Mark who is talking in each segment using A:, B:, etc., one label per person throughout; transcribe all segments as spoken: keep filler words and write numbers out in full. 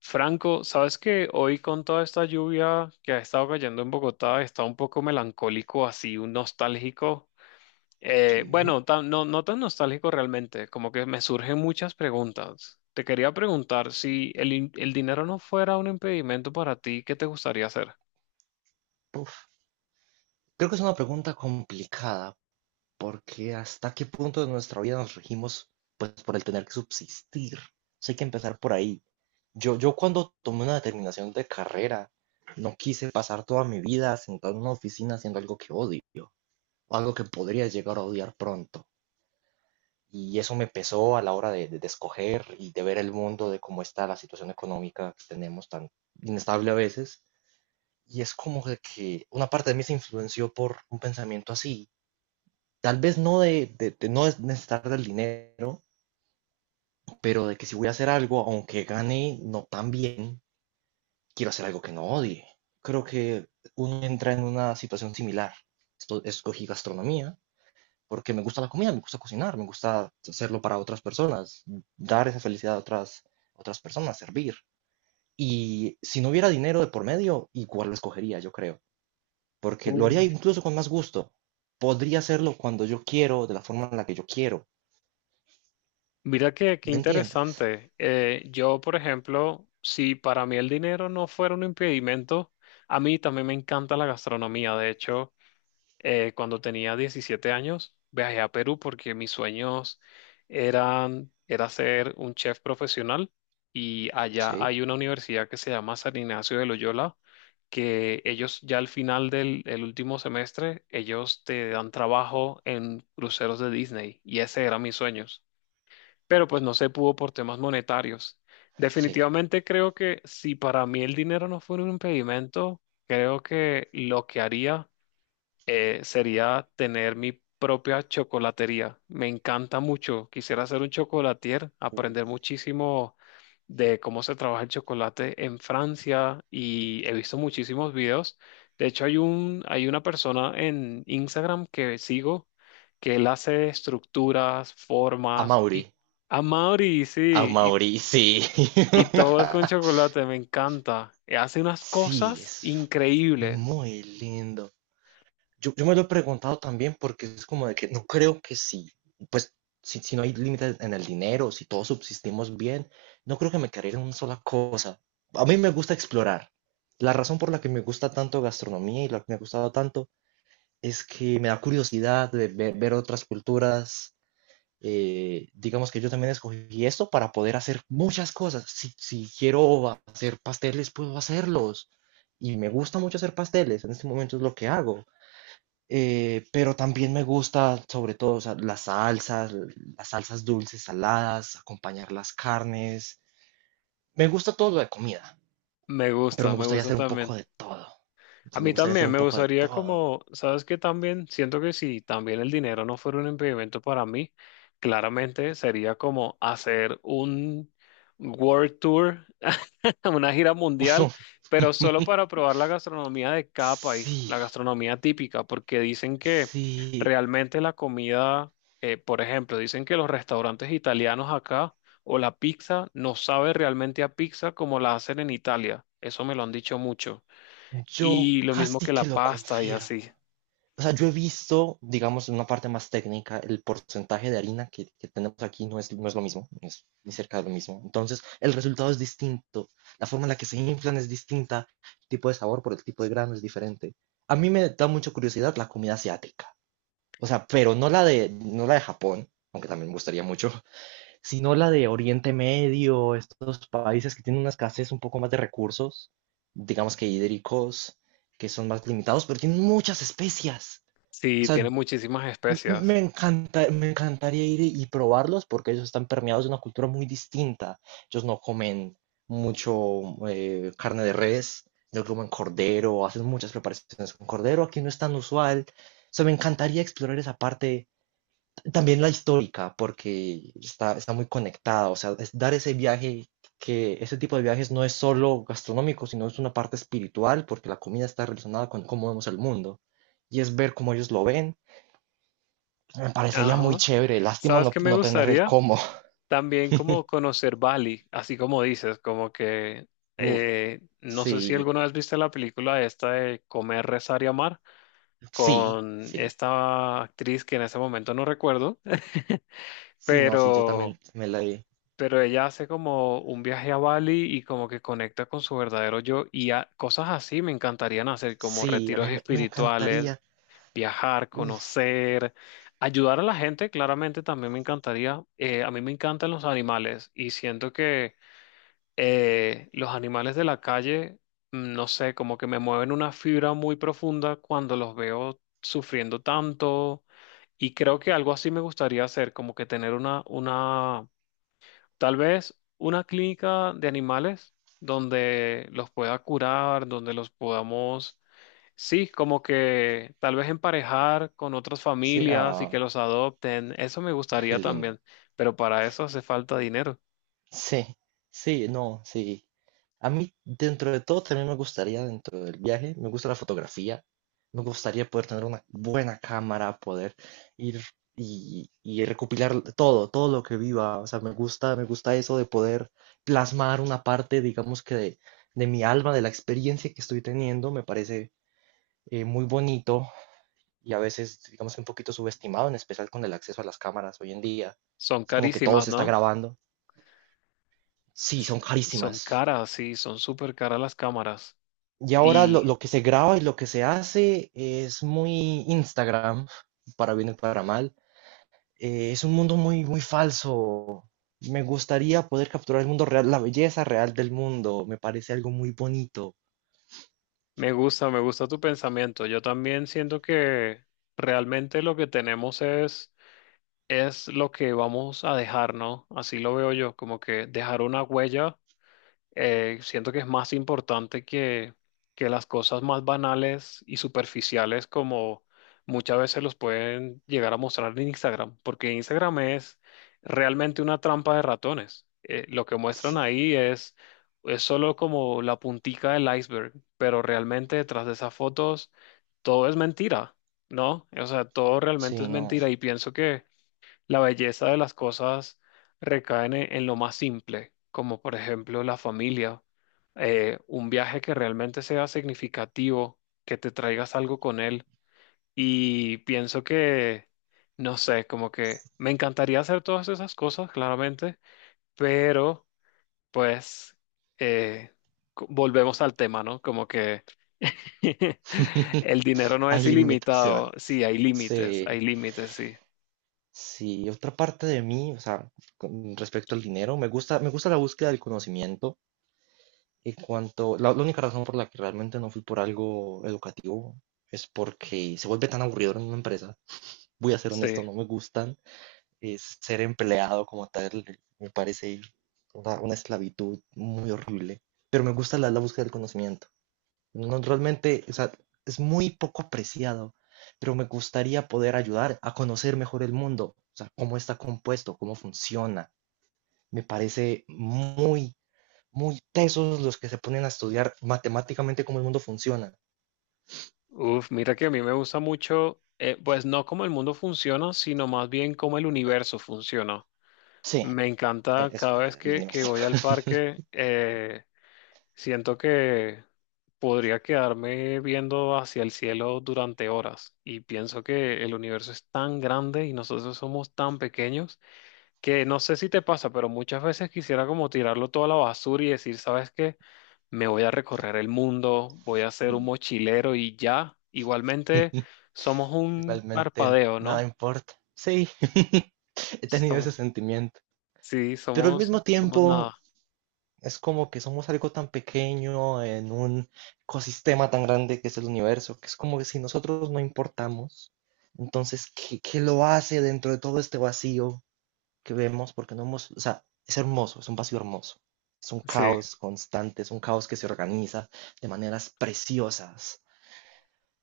A: Franco, sabes que hoy con toda esta lluvia que ha estado cayendo en Bogotá, está un poco melancólico, así, un nostálgico. Eh,
B: Sí.
A: bueno, tan- no, no tan nostálgico realmente, como que me surgen muchas preguntas. Te quería preguntar si el, in- el dinero no fuera un impedimento para ti, ¿qué te gustaría hacer?
B: Uf. Creo que es una pregunta complicada porque hasta qué punto de nuestra vida nos regimos pues por el tener que subsistir. Entonces, hay que empezar por ahí. Yo, yo cuando tomé una determinación de carrera, no quise pasar toda mi vida sentado en una oficina haciendo algo que odio o algo que podría llegar a odiar pronto. Y eso me pesó a la hora de, de- de escoger y de ver el mundo, de cómo está la situación económica que tenemos tan inestable a veces. Y es como de que una parte de mí se influenció por un pensamiento así. Tal vez no de, de, de no necesitar del dinero, pero de que si voy a hacer algo, aunque gane no tan bien, quiero hacer algo que no odie. Creo que uno entra en una situación similar. Esto, escogí gastronomía porque me gusta la comida, me gusta cocinar, me gusta hacerlo para otras personas, dar esa felicidad a otras, otras personas, servir. Y si no hubiera dinero de por medio, igual lo escogería, yo creo, porque lo haría
A: Uy.
B: incluso con más gusto. Podría hacerlo cuando yo quiero, de la forma en la que yo quiero.
A: Mira que qué
B: ¿Me entiendes?
A: interesante. Eh, yo, por ejemplo, si para mí el dinero no fuera un impedimento, a mí también me encanta la gastronomía. De hecho, eh, cuando tenía diecisiete años, viajé a Perú porque mis sueños eran, era ser un chef profesional, y allá
B: Sí.
A: hay una universidad que se llama San Ignacio de Loyola, que ellos ya al final del el último semestre, ellos te dan trabajo en cruceros de Disney y ese era mis sueños, pero pues no se pudo por temas monetarios.
B: Sí.
A: Definitivamente creo que si para mí el dinero no fuera un impedimento, creo que lo que haría eh, sería tener mi propia chocolatería. Me encanta mucho. Quisiera ser un chocolatier, aprender muchísimo de cómo se trabaja el chocolate en Francia y he visto muchísimos videos. De hecho, hay un, hay una persona en Instagram que sigo que él hace estructuras,
B: A
A: formas
B: Mauri.
A: y a Mauri,
B: A
A: sí, y,
B: Mauri, sí.
A: y todo es con chocolate, me encanta. Hace unas
B: Sí,
A: cosas
B: es
A: increíbles.
B: muy lindo. Yo, yo me lo he preguntado también porque es como de que no creo que sí. Pues si, si no hay límites en el dinero, si todos subsistimos bien, no creo que me quedaría en una sola cosa. A mí me gusta explorar. La razón por la que me gusta tanto gastronomía y la que me ha gustado tanto es que me da curiosidad de ver, ver otras culturas. Eh, digamos que yo también escogí esto para poder hacer muchas cosas. Si, si quiero hacer pasteles, puedo hacerlos. Y me gusta mucho hacer pasteles, en este momento es lo que hago. Eh, pero también me gusta, sobre todo, o sea, las salsas, las salsas dulces, saladas, acompañar las carnes. Me gusta todo lo de comida,
A: Me
B: pero
A: gusta,
B: me
A: me
B: gustaría
A: gusta
B: hacer un poco
A: también.
B: de todo. O
A: A
B: sea, me
A: mí
B: gustaría hacer
A: también
B: un
A: me
B: poco de
A: gustaría
B: todo.
A: como, ¿sabes qué? También siento que si también el dinero no fuera un impedimento para mí, claramente sería como hacer un World Tour, una gira mundial, pero solo para probar la gastronomía de cada país, la
B: Sí.
A: gastronomía típica, porque dicen que
B: Sí,
A: realmente la comida, eh, por ejemplo, dicen que los restaurantes italianos acá o la pizza no sabe realmente a pizza como la hacen en Italia. Eso me lo han dicho mucho.
B: yo
A: Y lo mismo
B: casi
A: que
B: que
A: la
B: lo
A: pasta y
B: confirmo.
A: así.
B: O sea, yo he visto, digamos, en una parte más técnica, el porcentaje de harina que, que tenemos aquí no es, no es lo mismo, no es ni cerca de lo mismo. Entonces, el resultado es distinto, la forma en la que se inflan es distinta, el tipo de sabor por el tipo de grano es diferente. A mí me da mucha curiosidad la comida asiática, o sea, pero no la de, no la de Japón, aunque también me gustaría mucho, sino la de Oriente Medio, estos países que tienen una escasez un poco más de recursos, digamos que hídricos, que son más limitados, pero tienen muchas especias. O
A: Sí,
B: sea,
A: tiene muchísimas
B: m- me
A: especias.
B: encanta, me encantaría ir y probarlos porque ellos están permeados de una cultura muy distinta. Ellos no comen mucho eh, carne de res, no comen cordero, hacen muchas preparaciones con cordero, aquí no es tan usual. O sea, me encantaría explorar esa parte también la histórica, porque está, está muy conectada, o sea, es dar ese viaje, que ese tipo de viajes no es solo gastronómico, sino es una parte espiritual, porque la comida está relacionada con cómo vemos el mundo, y es ver cómo ellos lo ven. Me parecería muy
A: Ajá.
B: chévere, lástima
A: ¿Sabes
B: no,
A: qué me
B: no tener el
A: gustaría?
B: cómo.
A: También como conocer Bali, así como dices, como que
B: Uf,
A: eh, no
B: sí,
A: sé si alguna vez viste la película esta de Comer, Rezar y Amar
B: sí,
A: con
B: sí,
A: esta actriz que en ese momento no recuerdo,
B: sí, no, sí, yo
A: pero,
B: también me la di.
A: pero ella hace como un viaje a Bali y como que conecta con su verdadero yo y a- cosas así me encantarían hacer, como
B: Sí, a
A: retiros
B: mí me, me
A: espirituales,
B: encantaría.
A: viajar,
B: Uf,
A: conocer, ayudar a la gente, claramente también me encantaría. Eh, a mí me encantan los animales y siento que eh, los animales de la calle, mm, no sé, como que me mueven una fibra muy profunda cuando los veo sufriendo tanto, y creo que algo así me gustaría hacer, como que tener una, una, tal vez una clínica de animales donde los pueda curar, donde los podamos. Sí, como que tal vez emparejar con otras
B: sí,
A: familias y que
B: ah,
A: los adopten, eso me
B: qué
A: gustaría
B: lindo.
A: también, pero para eso hace falta dinero.
B: Sí, sí, no, sí. A mí, dentro de todo, también me gustaría, dentro del viaje, me gusta la fotografía. Me gustaría poder tener una buena cámara, poder ir y, y recopilar todo, todo lo que viva. O sea, me gusta, me gusta eso de poder plasmar una parte, digamos que de, de mi alma, de la experiencia que estoy teniendo. Me parece eh, muy bonito y a veces, digamos que un poquito subestimado, en especial con el acceso a las cámaras hoy en día.
A: Son
B: Es como que todo
A: carísimas,
B: se está
A: ¿no?
B: grabando. Sí,
A: S-
B: son
A: Son
B: carísimas.
A: caras, sí, son súper caras las cámaras.
B: Y ahora lo,
A: Y
B: lo que se graba y lo que se hace es muy Instagram, para bien y para mal. Eh, es un mundo muy, muy falso. Me gustaría poder capturar el mundo real, la belleza real del mundo. Me parece algo muy bonito.
A: me gusta, me gusta tu pensamiento. Yo también siento que realmente lo que tenemos es, es lo que vamos a dejar, ¿no? Así lo veo yo, como que dejar una huella. Eh, siento que es más importante que, que las cosas más banales y superficiales como muchas veces los pueden llegar a mostrar en Instagram, porque Instagram es realmente una trampa de ratones. Eh, lo que muestran
B: Sí,
A: ahí es, es solo como la puntica del iceberg, pero realmente detrás de esas fotos todo es mentira, ¿no? O sea, todo realmente es
B: sí, no.
A: mentira y pienso que la belleza de las cosas recae en, en lo más simple, como por ejemplo la familia, eh, un viaje que realmente sea significativo, que te traigas algo con él. Y pienso que, no sé, como que me encantaría hacer todas esas cosas, claramente, pero pues eh, co- volvemos al tema, ¿no? Como que el dinero no
B: Hay
A: es ilimitado, sí,
B: limitaciones.
A: hay límites, hay
B: Sí,
A: límites, sí,
B: sí. Otra parte de mí, o sea, con respecto al dinero, me gusta, me gusta la búsqueda del conocimiento. Y cuanto, la, la única razón por la que realmente no fui por algo educativo es porque se vuelve tan aburrido en una empresa. Voy a ser honesto,
A: sí.
B: no me gustan. Es ser empleado como tal me parece una, una esclavitud muy horrible. Pero me gusta la, la búsqueda del conocimiento. No, realmente, o sea, es muy poco apreciado, pero me gustaría poder ayudar a conocer mejor el mundo, o sea, cómo está compuesto, cómo funciona. Me parece muy muy tesos los que se ponen a estudiar matemáticamente cómo el mundo funciona.
A: Uf, mira que a mí me gusta mucho, eh, pues no cómo el mundo funciona, sino más bien cómo el universo funciona.
B: Sí,
A: Me encanta
B: eso,
A: cada vez
B: el
A: que, que
B: universo.
A: voy al parque, eh, siento que podría quedarme viendo hacia el cielo durante horas y pienso que el universo es tan grande y nosotros somos tan pequeños que no sé si te pasa, pero muchas veces quisiera como tirarlo todo a la basura y decir, ¿sabes qué? Me voy a recorrer el mundo, voy a ser un mochilero y ya, igualmente somos un
B: Igualmente,
A: parpadeo,
B: nada
A: ¿no?
B: importa. Sí, he tenido
A: Som-
B: ese sentimiento.
A: sí,
B: Pero al
A: somos,
B: mismo
A: somos
B: tiempo,
A: nada,
B: es como que somos algo tan pequeño en un ecosistema tan grande que es el universo, que es como que si nosotros no importamos, entonces, ¿qué, qué lo hace dentro de todo este vacío que vemos porque no hemos, o sea, es hermoso, es un vacío hermoso, es un
A: sí.
B: caos constante, es un caos que se organiza de maneras preciosas,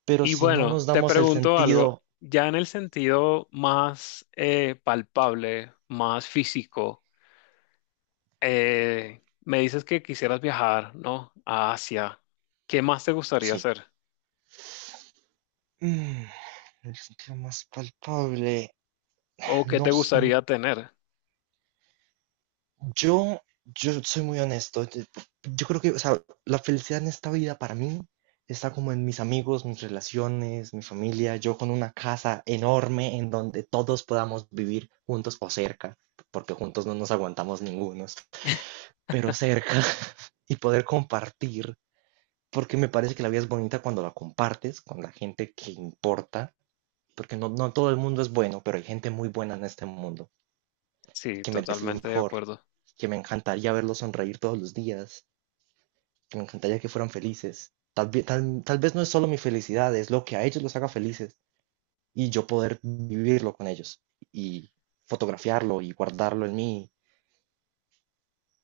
B: pero
A: Y
B: si no
A: bueno,
B: nos
A: te
B: damos el
A: pregunto algo,
B: sentido,
A: ya en el sentido más eh, palpable, más físico, eh, me dices que quisieras viajar, ¿no? A Asia. ¿Qué más te gustaría
B: sí.
A: hacer?
B: Mm, el sentido más palpable,
A: ¿O qué
B: no.
A: te gustaría tener?
B: Yo, yo soy muy honesto. Yo yo creo que, o sea, la felicidad en esta vida para mí está como en mis amigos, mis relaciones, mi familia, yo con una casa enorme en donde todos podamos vivir juntos o cerca, porque juntos no nos aguantamos ningunos, pero cerca y poder compartir, porque me parece que la vida es bonita cuando la compartes con la gente que importa, porque no, no todo el mundo es bueno, pero hay gente muy buena en este mundo
A: Sí,
B: que merece lo
A: totalmente de
B: mejor,
A: acuerdo.
B: que me encantaría verlos sonreír todos los días, que me encantaría que fueran felices. Tal, ve- tal, tal vez no es solo mi felicidad, es lo que a ellos los haga felices y yo poder vivirlo con ellos y fotografiarlo y guardarlo en mí.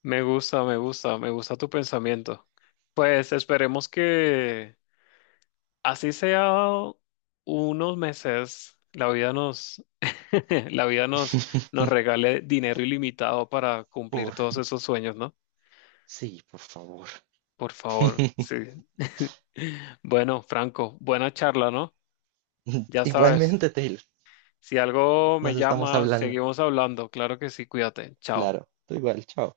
A: Me gusta, me gusta, me gusta tu pensamiento. Pues esperemos que así sea unos meses, la vida nos, la vida nos, nos regale dinero ilimitado para cumplir
B: Por-
A: todos esos sueños, ¿no?
B: sí, por favor.
A: Por favor, sí. Bueno, Franco, buena charla, ¿no? Ya sabes,
B: Igualmente, Taylor,
A: si algo
B: nos
A: me
B: estamos
A: llama,
B: hablando.
A: seguimos hablando. Claro que sí, cuídate. Chao.
B: Claro, tú igual, chao.